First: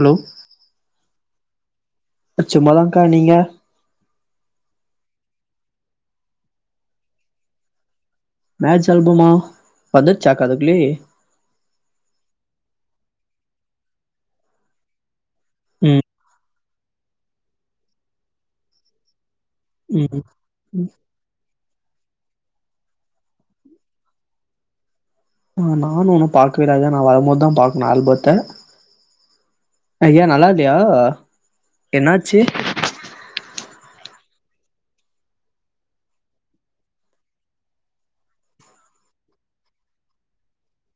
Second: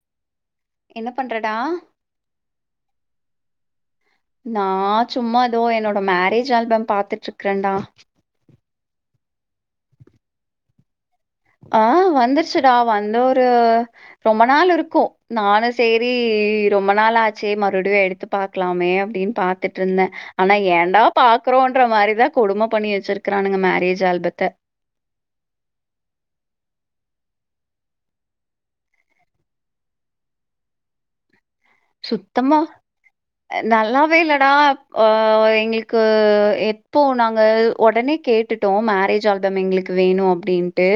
Hello என்ன பண்றடா சும்மாதா க்கா நீங்க நான் சும்மா எதோ என்னோட மேரேஜ் ஆல்பம் பாத்துட்டு இருக்கறேன்டா மேட்ஜ் அல்பமா வந்துச்சாக்க அதுக்குலே ஆஹ் வந்துருச்சுடா வந்து ஒரு ரொம்ப நாள் இருக்கு நானும் ம் செரி ரொம்ப நாள ஆச்சே மறுபடியு எடுத்து பாக்கலாமே அப்டின்னு பா த்துட்டு இருந்தே ம் ஆனா ஏண்டா பார்றோன் டற மாதிரிதா கொடுமை பண்ணி வச்சிருக்கறானுங்க மேரேஜ் ஆல்பத்த ஆ நானு ஒண்ணு பாக்கவே இல்ல ஏ நா வரும்போதுதா பாக்கனு ஆல்பத்த ஐயா நல்லா இல்லயா சுத்தமா நல்லாவே இல்லடா ஆ எங்களுக்கு எப்போ நாங்க உடனே கே ட்டுட்டோ மேரேஜ் ஆல்பம் எங்ளுக்கு வேணு அப்டின்ட்டு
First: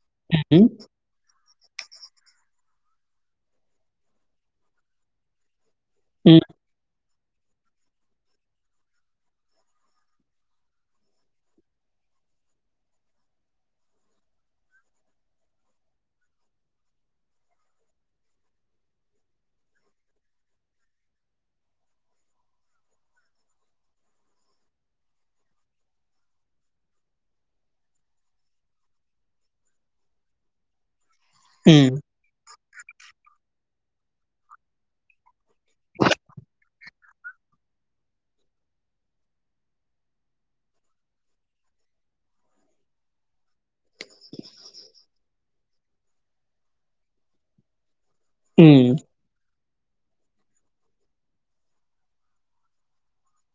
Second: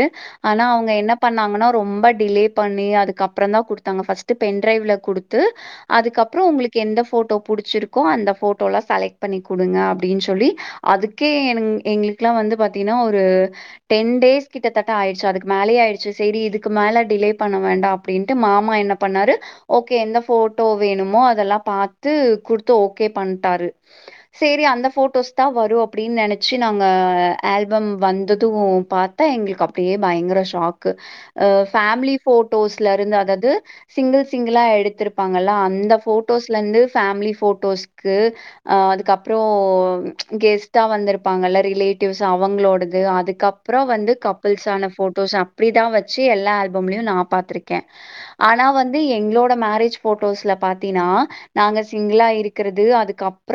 ஆனா ம் அவங்க என்ன பண்ணாங்கனா ரொம்ப டிலே பண்ணி அதுக்கப்புறந்தா குடுத்தாங்க ஃபஸ்ட் பென் டிரைவ்ல குடுத்து அதுக்கப்புற ம் உங்ளுக்கு எந்த ஃபோட் டோ புடிச்சிருக்கோ அந்த ஃபோட்டோலா செலக்ட் பண்ணி குடுங்க அப்டினு சொல்லி அதுக்கே எங் எங்ளுக்லா வந்து பாத்திங்கனா ஒரு டென் டேஸ் கிட்டத்தட்ட ஆயிடுச்சு அதுக்கு மேலே ஆயிடுச்சு செரி இதுக்கு மேல டிலே பண்ண வேண்டா அப்டின்ட்டு மாமா என்ன பண்ணாரு ஓகே எந்த ஃபோட்டோ வேணுமோ அதெல்லா பாத்து குடுத்து ஓகே பண்ட்டாரு சேரி அந்த ஃபோட்டோஸ் தா வரு அப்டின் நெனைச்சு நாங்க ஆல்பம் வந்தது பாத்தா எங்களுக்கு அப்டியே பயங் கர ஷாக்கு ம் ஃபேமிலி ஃபோட்டோஸ்ல இருந்து அதாது சிங்கிள் சிங்கிளா எடுத்திருப் ப்பாங்க அந்த ஃபோட்டோஸ்ல இருந்து ஃபேமிலி ஃபோட்டோஸ்க்கு அதுக்கப்புற கெஸ்ட்டா வந்திருப்பாங்கல ரிலேட்டிவ்ஸ் அவங்களோடது அதுக்கப் பற வந்து கப்புள்ஸான ஃபோட்டோஸ் அப்டி தா வச்சு எல்லா ஆல்பம்லயு நா பாத்துருக்கே ஆனா ம் வந்து எங்களோட மேரேஜ் ஃபோட்டோஸ்ல பாத்தினா நாங்க சிங்கிளா இருக்கிறது அதுக்கப்புற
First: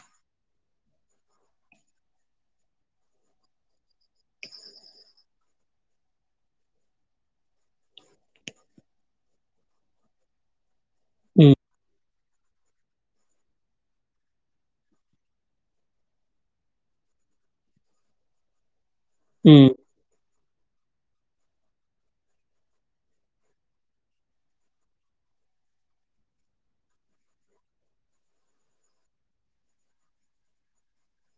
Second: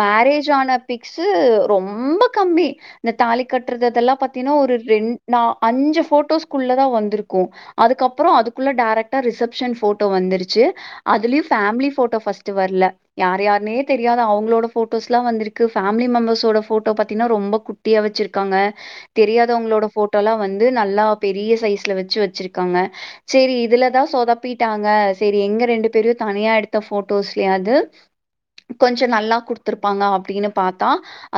மே ரேஜ் ஆன பிக்ஸு ரொம்ப கம்மி இந்த தாலி கட்றது இதெல்லா பாத்தினா ஒரு ரெண் நா அஞ்சு ஃபோட்டோஸ்குள்ள தா வந்துருக்கு அதுக்கப்பற அதுக்குள்ள டைரக்டா ரிசப்ஷன் ஃபோட் டோ வந்துருச்சு அதுலயு ம் ஃபேமிலி ஃபோட்டோ ஃபஸ்ட் வர்ல யார் யார்னே தெரியாத அவங்களோட ஃபோட்டோ ஸ்லா வந்துருக்கு ஃபேமிலி மெம்பர்ஸோட ஃபோட்டோ பாத்தினா ரொம்ப குட்டியா வச்சிருக்காங்க ம் தெரியாதவங்களோட ஃபோட்டோலா வந் து நல்லா பெரிய சைஸ்ல வச்சு வச்சிருக்காங்க செரி இதுல தா சொதப்பி ட்டாங்க செரி எங்க ரெண்டு பேரையு தனியா எடுத்த ஃபோட்டோஸ்லயாது கொஞ்ச நல்லா குடுத்துருப்பாங்க அப்டினு பாத்தா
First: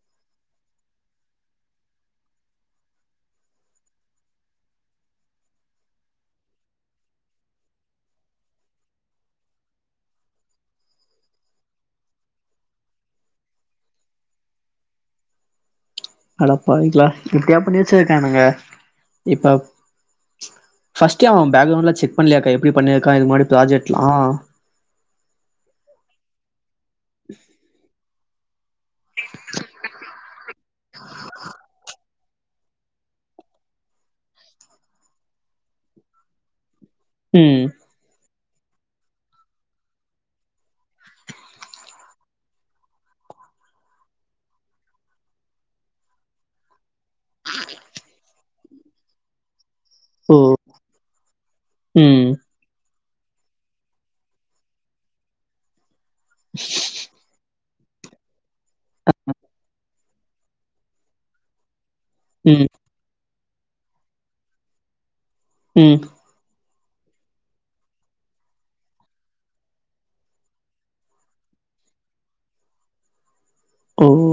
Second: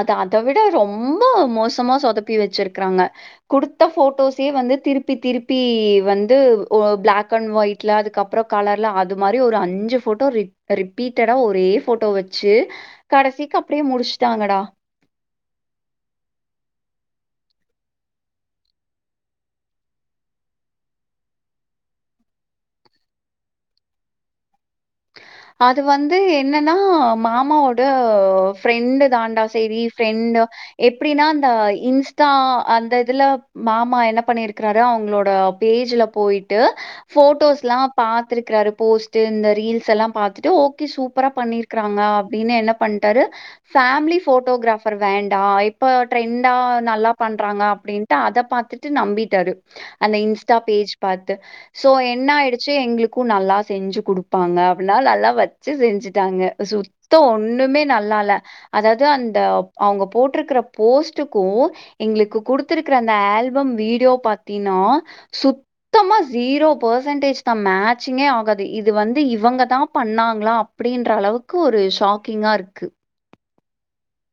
அது அத விட ரொம்ப மோசமா சொதப்பி வச்சிருக்றாங்க குடுத்த ஃபோட்டோஸே வந்து திருப்பி திருப்பி வந்து ஒ பிளாக் அண்ட் வைட் ல அதுக்கப்புற கலர்ல அது மாரி ஒரு அஞ்சு ஃபோட்டோ ரிப் ரிப்பீட்டடா ஒரே ஃபோட்டோ வச்சு கடைசிக்கு அப்டியே முடிச்ட்டாங்கடா அடப்பாவிங்ளா இப்டியா பண்ணி வச்சிருக்கானுக இப்ப ஃபஸ்ட்டே அவ பேக்ரவுண்ட்லா செக் பண்ணலயாக்கா எப்டி பண்ணிருக்கா இதுக்கு முன்னாடி ப்ராஜெக்ட்லா அது வந்து என்னனா மாமாவோட ஃப்ரெண்டு தாண்டா சேரி ஃப்ரெண்டு எப்டினா அந்த இன்ஸ்டா அந்த இதுல மாமா என்ன பண்ணிருக்கறாரு அவங்ளோட பேஜ்ல போய்ட்டு ம் ஃபோட்டோஸ்லா பாத்துருக்கறாரு போஸ்ட் இந்த ரீல் செல்லா பாத்துட்டு ஓகே சூப்பரா பண்ணிருக்றாங்க அப்டினு என்ன பண்ட்டாரு ஃபேமிலி ஃபோட்டோகிராஃப் அப்பற வேண்டா இப்ப ட்ரெண்டா நல்லா பண்றாங்க அப்டின்ட்டு அத பாத்துட்டு நம்பிட்டாரு. அந்த ஓ இன்ஸ்டா பேஜ் பாத்து சோ என்ன ம் ஆய்டுச்சு எங்ளுக் கு நல்லா செஞ்சு குடுப்பாங்க அப்டினா நல்லா வச்சு செஞ்சுட்டாங்க சுத்தோ ஒண் ணுமே நல்லால அதாது அந்த அவுங்க போட்ருக்கற போஸ்ட்டுக்கு எங்ளுக்கு ம் குடுத்துருக்கிற அந்த ஆல்பம் வீடியோ பாத்தினா ம் சுத்தமா ஜீரோ பர்சன்டேஜ்தா மேட்ச்சிங்கே ஆகாது இது வந்து இவங்க தா பண்ணாங்ளா அப்டின்றளவுக்கு ஒரு ஷாக்கிங்கா இருக்கு. ஓ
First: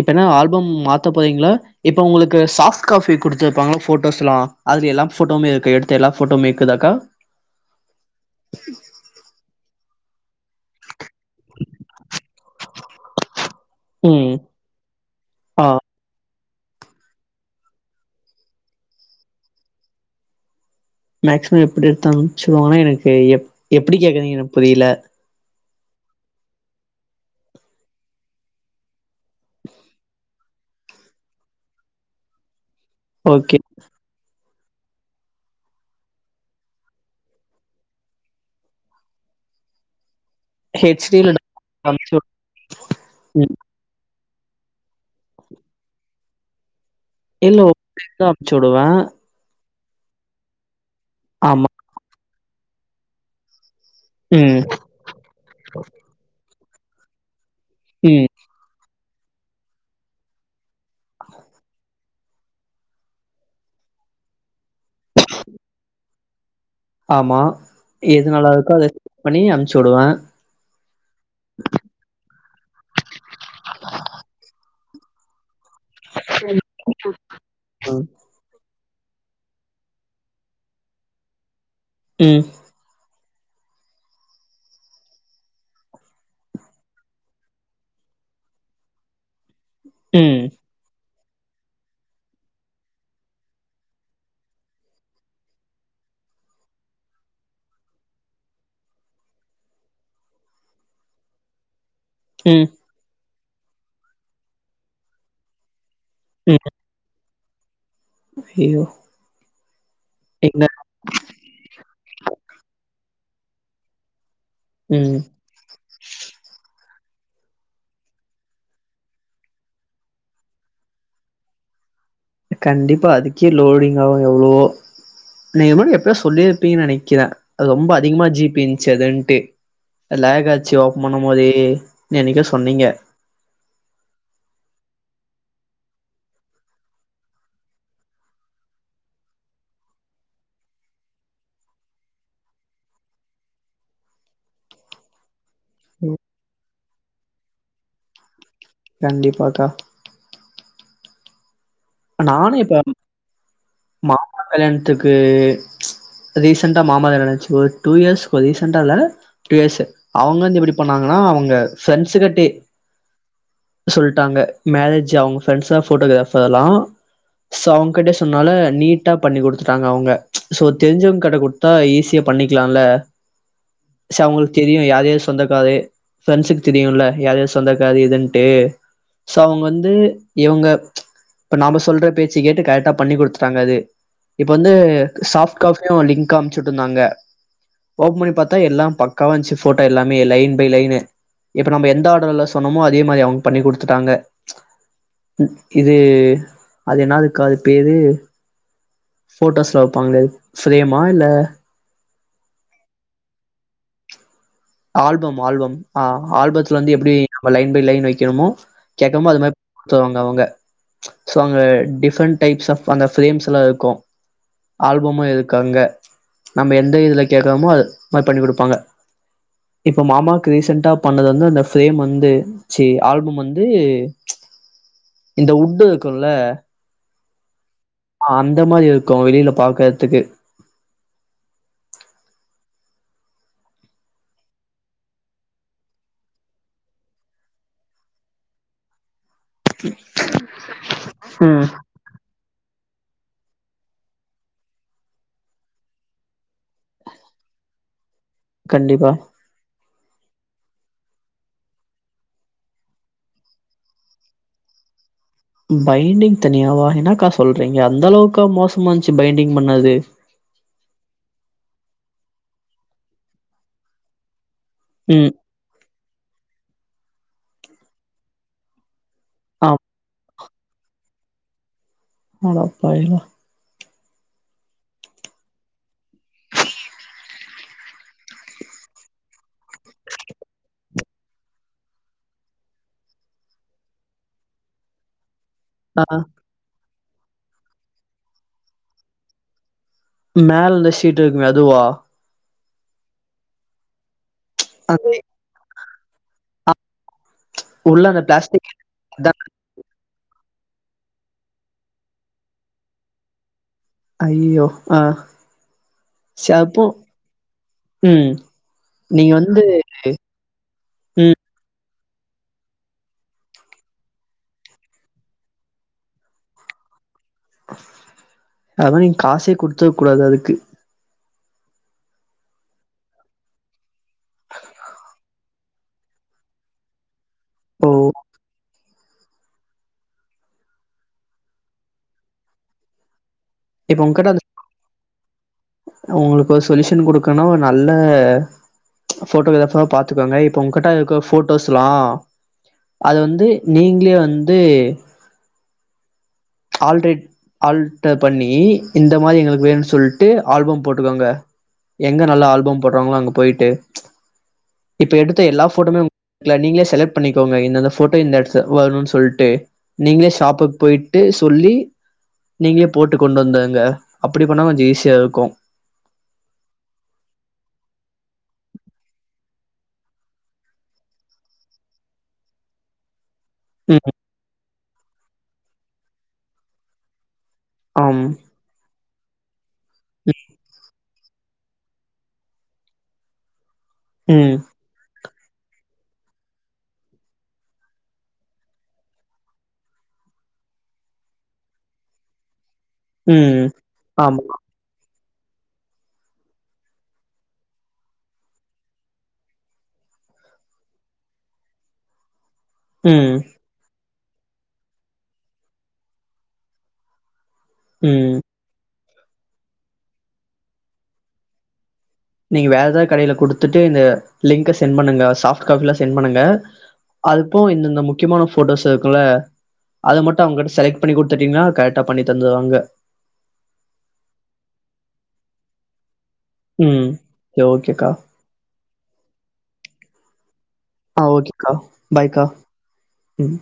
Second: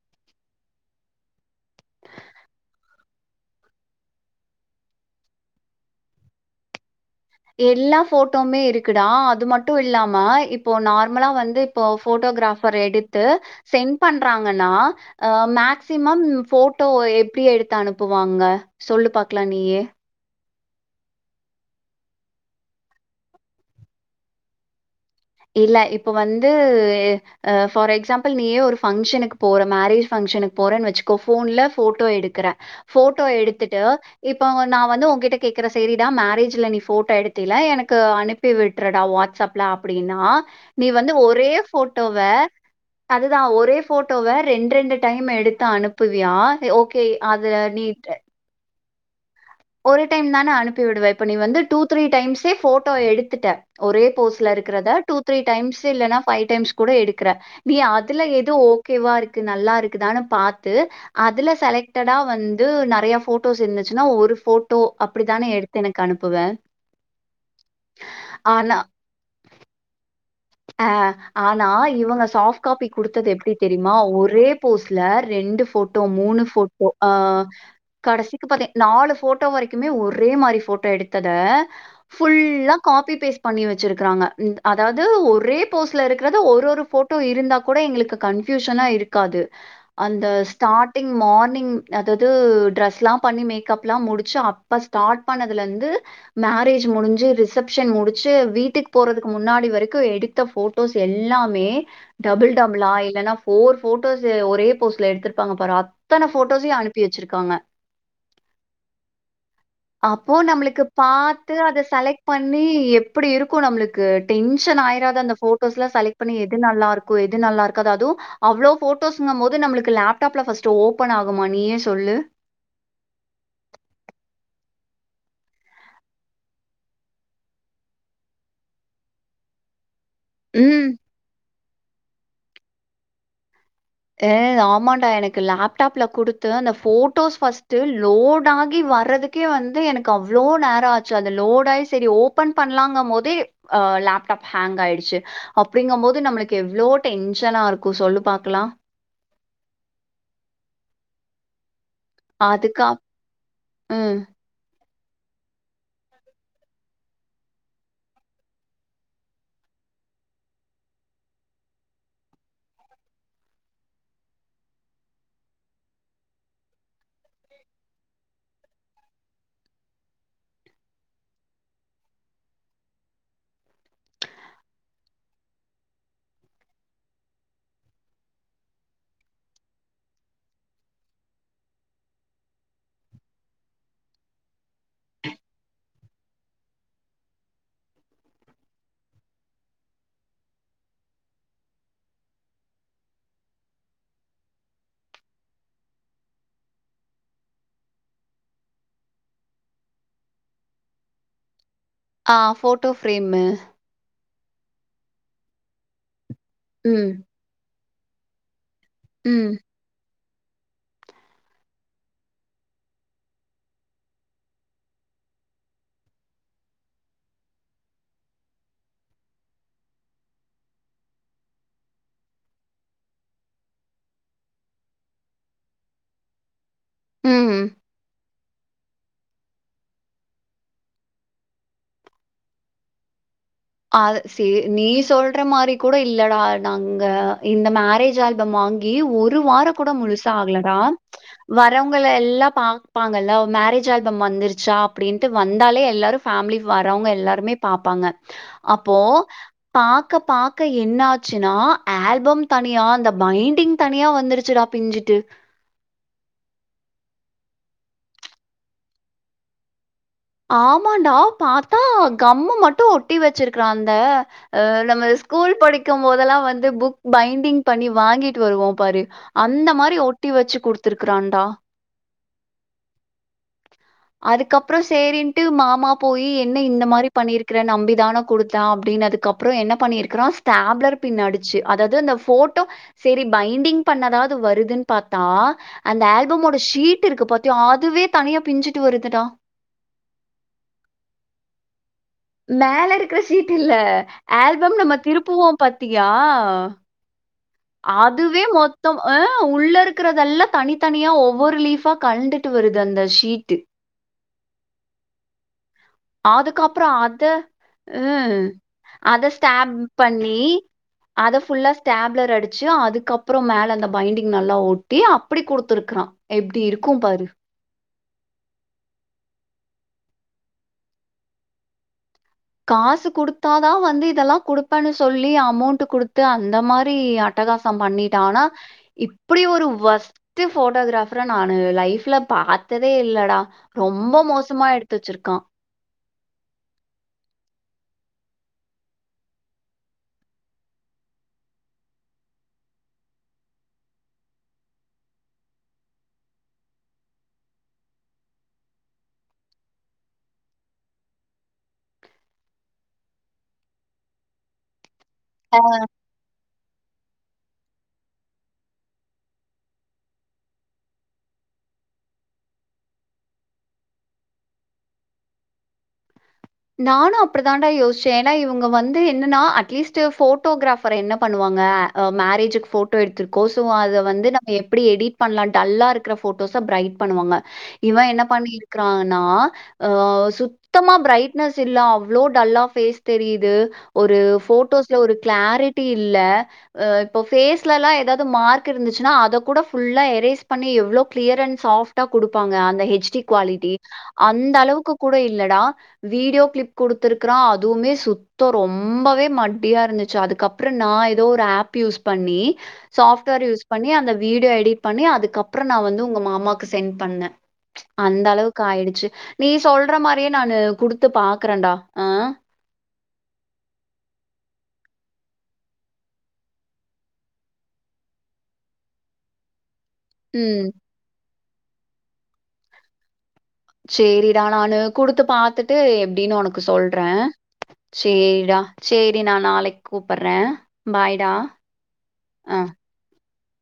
இப்ப என்ன ஆல்பம் மாத்த போறிங்ளா இப்ப உங்களுக்கு சாஃப்ட் காபி குடுத்துருப்பாங்கள ஃபோட்டோஸ்லா அதுல எல்லா ஃபோட்டோமே இருக்கா எடுத்த எல்லா ஃபோட்டோமே இக்குதாக்கா? எல்லா ஃபோட்டோமே இருக்குடா அது மட்டு இல்லாம இப்போ நார் மலா வந்து இப்போ ஃபோட்டோகிராபர் எடுத்து சென்ட் ம் பண்றாங்கனா அ ஆ மேக்சிமம் ஃபோட்டோ எப்டி எடுத்து அனுப்புவாங்க சொல்லு பாக்லா நீயே மேக்சிமம் எப்டி எடுத்து அனுப்ச்சுவாங்கனா எனக்கு எப்பிடி கேக்கறிங்க எனக்கு புரில இல்ல இப்ப வந்து ஃபார் எக்ஸாம்பிள் நீயே ஒரு ஃபங்க்ஷனுக்கு போற மேரேஜ் ஃபங் ஷனுக் போறேனு வச்சுக்கோ ஃபோன்ல ஃபோட்டோ எடுக்கற ஃபோட்டோ ஓகே எடுத்துட்டு இப் ப நா வந்து உங்கிட்ட கேக்கற செரிடா மேரேஜ்ல நீ ஃபோட்டோ எடுத்தீல எனக்கு அனுப்பி விட்ருடா வாட்ஸ் அப்ல அப் ப்டினா நீ ஹெச் வந்து டி ல ஒரே ஃபோட்டோவ அனுப்ச்சு அதுதா ம் ஒரே ஃபோட் டோவ ரெண்ரெண்டு டைம் எடுத்து அனுப்புவியா ஓகேய் அதுல இல்ல நீட் அனுப்ச்சு வுடுவே ஒரு டைம் தானே அனுப்பி விடுவ இப்ப நீ வந்து ஆமா டூ த்ரீ டைம்ஸே ஃபோட்டோ எடுத்துட்ட ஒரே போஸ்ல ம் இருக்கறத டூ த்ரீ டைம்ஸு இல்லனா ஃபைவ் டைம்ஸ் குட எடுக்கற நீ அதுல ம் எது ஓக் கேவா இருக்கு நல்லா இருக்குதானு பாத்து அதுல செலக்டடா வந்து நெறையா ஃபோட்டோஸ் இருந்துச் சுனா ஒரு ஃபோட்டோ அப்டிதானே எடுத்து எனக்கு அனுப்புவ ஆமா எதுநல்லாருக்கோ ஆனா அத பண்ணி அனுப்ச்சுடுவே அ ஆனா இவங்க சாஃப்ட் காபி குடுத்தது எப்டி தெரிமா ஒரே போஸ்ல ரெண்டு ஃபோட்டோ மூனு ஃபோட்டோ ஆ ம் கடசிக்கு பாத்தே நாலு ஃபோட்டோ வரைக்குமே ஒரே மாரி ஃபோட்டோ எடுத்தத ம் ஃபுல்லா காபி பேஸ்ட் பண்ணி வச்சிருகறாங்க அதா து ஒரே போஸ்ல இருக்கறது ஒரு ஒரு ஃபோட்டோ இருந்தா கூட எங்ளுக்கு கன்ஃபியூஷனா இருக்காது அந்த ம் ஸ்டார்டி ங் மார்னிங் அதாது ட்ரஸ்லா பண்ணி மேக்கப்லா முடிச்சி அப்ப ஸ்டார்ட் பண்ணதுலந்து மேரேஜ் முடிஞ்சி ரிசப்ஷன் முடிச்சி வீட்டுக்கு போறதுக்கு முன்னாடி வரைக் க்கு எடுத்த ஃபோட்டோஸ் எல்லாமே டபுள் ம் டபுளா இல்லனா ஃபோர் ஃபோட்டோஸு ஒரே போஸ்ல எடுத்துருப்பாங்க பாரு அத்தன ஃபோட்டோஸயு அனுப்பி வச்சிருக்காங்க ஐயயோ அப்போ நம்ளுக்கு பாத்து அத செலக்ட் பண்ணீ எப்டி இருக்கு நம்ளுக்கு டென் ஷன் ம் ஆய்ராதா அந்த ஃபோட்டோஸ்லா செலக் பண்ணி எது நல்லாருக்கோ எது நல்லாருக்காதோ அது அவ்ளோ ஃபோட்டோஸ்ங்கமோது நம்ளுக்கு லேப்டாப்ல ஃபர்ஸ்டு ஓபனா குமா நீயே சொல்லு கண்டிப்பா அதுக்கே லோடிங்காவு எவ்ளவோ நீங்கமுனாடி எப்பயோ சொல்லிருப்பீங்கனு நெனைக்கிற அது ரொம்ப அதிகமா ஜீ பீ இருன்ச்சி அதுன்ட்டு லேகாச்சி ம். ஓபன் பண்ணும்போதே என்னைக்கோ சொன்னீங்க ஏ ஆமாண்டா எனக்கு லேப்டாப்ல குடுத்து அந்த ஃபோட்டோஸ் ஃபர்ஸ்டு லோட் ஆகி வறதுக்கே வந்து எனக்கு அவ்ளோ நேரோ ஆச்சி அது லோடாயி செரி ஓபன் பண்ணலாங்கபோதே லேப்டாப் ஹேங் ஆயிட்ச்சி அப்டிங்க ம், மோது நம்ளுக்கு எவ்ளோ டென்ஷனா இருக்கு சொல்லு பாக்லா கண்டிப்பா கா நானு இப்ப அதுக்கப் ம். மாமா கல்யாணத்துக்கு ரீசென்டா மாமா கல்யாண நடந்துச்சு ஒரு டூ இயர்ஸ் ஒரு ரீசென்டா இல்ல டூ இயர்ஸ் அவுங்க வந்து எப்டி பண்ணாங் கனா அவுங்க ஃப்ரெண்ட்ஸு கிட்டே சொல்ட்டாங்க மேரேஜ் அவுங்க ஃப்ரெண்ட்ஸ் தா போட்டோகிராபர் எல்லா சோ அவங் கிட்ட சொன்னால நீட்டா பண்ணி குடுத்துட்டாங்க அவங்க சோ தெரிஞ்சவங்கட குடுத்தா ஈஸியா பண்ணிக்லால சோ அவுங்ளுக்கு தெரியு யார்யாரு சொந்தக்காரு ஃப்ரெண்ட்ஸுக்கு தெரியுல யார்யாரு சொந்தக்காரு எதுன் ட்டு சோ அவங்க வந்து இவங்க இப்ப நாம சொல்ற பேச்ச கேட்டு கரெட்டா பண்ணி குடுத்துட்டாங்க அது இப்ப வந்து சாஃப்ட் காபியு லிங் அம்ச்சுட்ருந்தாங்க ஓபன் பண்ணி பாத்தா எல்லா பக்காவா இருந்துச்சு போட்டோ எல்லாமே லைன் பை லைனு இப்ப நம்ப எந்த ஆர்டர்ல சொன்னோமோ அதே மாரி அவங்க பண்ணி குடுத்துட்டாங்க இது அது என்னாது கா அது பேரு போட்டோஸ்லா வப்பாங்களே ஃப்ரேமா இல்ல ஆ போட்டோ ஃப்ரேமு ஆல்பம் ஆல்பம் ஆ ஆல்பத்துல வந்து ம், எப்டி நம்ப லைன் பை லைன் வைக்கனுமோ கேக்கமோது அது ம், மாரி குடுத்துருவாங்க அவங்க சோ அங்க டிஃப்ரெண்ட்ஸ் டைப்ஸ் ஆப் அந்த ஃப்ரேம்ஸ்லா இருக்கு ஆல்பமு இருக்கு அங்க நம்ப எந்த இதுல கேக்கறமோ அது மாரி பண்ணி குடுப்பாங்க இப்ப மாமாக்கு ரீசன்டா பண்ணது வந்து அந்த ஃப்ரேம் வந்து சி ஆல்பம் வந்து இந்த வுட்டு இருக்குல்ல ம் ஆ அந்த மாரி இருக்கு வெளியில பாக்கறதுக்கு அது சே நீ சொல்ற மாரி கூட இல்லடா நாங்க இந்த மேரேஜ் ஆல்பம் மா வாங்கி ஒரு வாரோ கூட முழுசா ஆகலடா ம் வரவங்கல எல்லா பா ப்பாங்கல்ல மேரேஜ் ஆல்பம் வந்துருச்சா அப்படின்ட்டு வந்தாலே எல்லாரு ஃபேமிலி வரவங்க எல்லாருமே பாப்பாங்க அப்போ கண்டிப்பா பாக்க பாக்க என்ன ஆச்சுனா ஆல்பம் தனியா அந்த பைண்டிங் தனியா வந்துருச்சுடா பிஞ்சிட்டு பைண்டிங் தனியாவா என்னாக்கா சொல்றீங்க அந்தளவுக்கா மோசமா இந்ச்சு பைண்டிங் பண்ணது ஆமான்டா பாத்தா கம்மு மட்டு ஒட்டி வெச்சிருக்கறான் அந்த அ நம்ம ம் ஸ்கூல் படிக்கும்போதெல்லா வந்து புக் பைண்டிங் பண்ணி வாங்கிட்டு வருவோம் பாரு அந்த ஆம் மாரி ஒட்டி வெச்சு குடுத்துருக்கான்டா அடப்பாவிங்ளா அதுக்கப்றோ சேரின்ட்டு மாமா போய் என்ன இந்த மாரி பண்ணிருக்கிற நம்பி தான குடுத்த அப்டி ன்னதுக்கப்றோ என்ன பண்ணியிருக்கிறான் ஸ்டாப்லர் பின் அடிச்சு அதாது அந்த போட்டோ சேரி பைண்டிங் பண் ணாதாது வருதுன்னு பாத்தா அந்த ஆ ஆல்பமோட ஷீட் இருக்கு பாத்தியா அதுவே தனியா பிஞ்சிட்டு வருதுடா மேல இந்த ஷீட்டு இருக்குமே அதுவா மேல இருக்கிற ஷீட் இல்ல ஆல்பம் நம்ம அது திருப்புவோம் பாத்தியா உள்ள அந்த அதுவே பிளாஸ்டிக் மொத்த அ அதா உள்ள இருக்கிறதெல்லா தனித்தனியா ஒவ்வொரு லீஃபா கலண்டுட்டு வருது அந்த ஷீட்டு அய்யயோ ஆ ச அப்போ அதுக்கப்பறோ அத ஹு ம் அத நீங்க வந்து ஸ்டாப் பண்ணி ம். அத ஃபுல்லா ஸ்டாப்லர் அடி ச்சு அதுக்கப்பறோம் மேல அந்த பைண்டிங் நல்லா ஒட்டி அப்படி குடுத்திருக்கிறான் எப்டி இருக்கும் பாரு அதா நீங்க காசே குடுத்துருக்க கூடாது அதுக்கு காசு குடுத்தாதா வந்து இதெல்லா குடுப்பன்னு சொல்லி அமௌண்ட் குடுத்து அந்த மாரி அ ட்டகாசம் இப்போ பண்ணிட்டான் ஆனா இப்படி ஒரு வொஸ்ட்டு ஃபோட்டோகிராஃபர நானு லைஃப்ல பாத்ததே இல்லடா இப்ப ரொம்ப உங்கிட்ட மோசமா எடுத்து வச்சிருக்கான். உங்களுக்கு ஒரு சொல்யூஷன் குடு கனு நல்ல போட்டோகிராப்ரா பாத்துக்கோங்க இப்ப உங்க கிட்ட இருக்க போட்டோஸ்ல்லா அது வந்து நீங்ளே வந்து ஆல்ட்ரேட் ஆல்டர் பண்ணி இந்த மாரி எங்களுக்கு வேணுன் சொல்ட்டு ஆல்பம் போட்டுக்கோங்க எங்க நல்லா ஆல்பம் போடுறாங்ளோ அங்க போயிட்டு இப்ப எடுத்த எல்லா போட்டோமே உங் கள நீங்களே செலக் ட் பண்ணிக்கோங்க இந்தந்த போட்டோ இந்த இடத்து வருன் சொல்ட்டு நீங்ளே ஷாப்புக்கு போய் ட்டு சொல்லி நீங்ளே போட்டு கொண்டு வந்துருங்க அப்படி பண்ணா கொஞ்சோ ஈஸியா இருக்கு நானு அப்படிதாண்டா யோசிச்ச ஏனா இவுங்க வந்து என்னனா அட்லீஸ்ட்டு போட்டோகிராஃபர் என்ன பண்ணுவா ங்க அ மேரேஜுக்கு போட்டோ எடுத்திரு கோசுவோ அத ம். வந்து நம்ம எப்டி எடிட் பண்லான்ட்டு டல்லா இருக்கிற போட்டோஸ ப்ரைட் பண்ணுவாங்க இவன் என்ன ஆம். பண்ணி இருக்கிறானா ஆ சுத்தமா பிரை ட்னஸ் இல்ல அவ்ளோ டல்லா ஃபேஸ் தெரிது ஒரு ம். போட்டோஸ்ல ஒரு கிளாரிட்டி இல்ல எ இப்போ ஃபேஸ்ல எல்லா எதாவது மார்க் இருந்துச்சுன்னா அத கூட ஃபுல்லா எ ரேஸ் பண்ணி எவ்ளோ க்ளியர் அண்ட் சாஃப்டா குடுப்பாங்க அந்த திஷ்டி ம். குவாலிட்டி அந்த ஆமா. அளவுக்கு கூட இல்லடா வீடியோ கிளிப் குடுத்துருக்கிறா அதுவுமே சுத்தோ ரொம்பவே மட்டியா இருந்துச்சு அதுக்கப்பறோ நா அ எதோ ஒரு ஆப் யூஸ் பண்ணி ம், சாஃப்ட்வேர் யூஸ் பண்ணி அந்த வீடியோ எடிட் பண்ணி அதுக்கப்றோ நா உங்க மாமாக்கு செண்ட் பண்ணே ம். அந்தளவுக்கு ஆயிடிச்சு நீ சொல்ற மாரியே நானு குடுத்து பாக்குறேன்டா ஆ. நீங்க வேற ஏதாவது கடையில குடுத்துட்டு இந்த லிங்க்க சென்ட் பண்ணுங்க சாஃப்ட் காப்பிலா சென்ட் பண்ணுங்க அதுப்போ இந்தந்த முக்கியமான ஃபோட்டோஸ் இருக்குல்ல அது மட்டு ம். அவுங்கட்ட செலக்ட் பண்ணி குடுத்துட்டீங்னா கரெக்டா பண்ணி தந்துருவாங்க சேரிடா நானு குடுத்து பாத்துட்டு எப் டின்னு உனக்கு சொல்றே ம். சரி ஓகேக்கா. சேரிடா சேரி நா நாளைக் கூப்பர்றே ஆ ஓகேக்கா பாய்கா ம்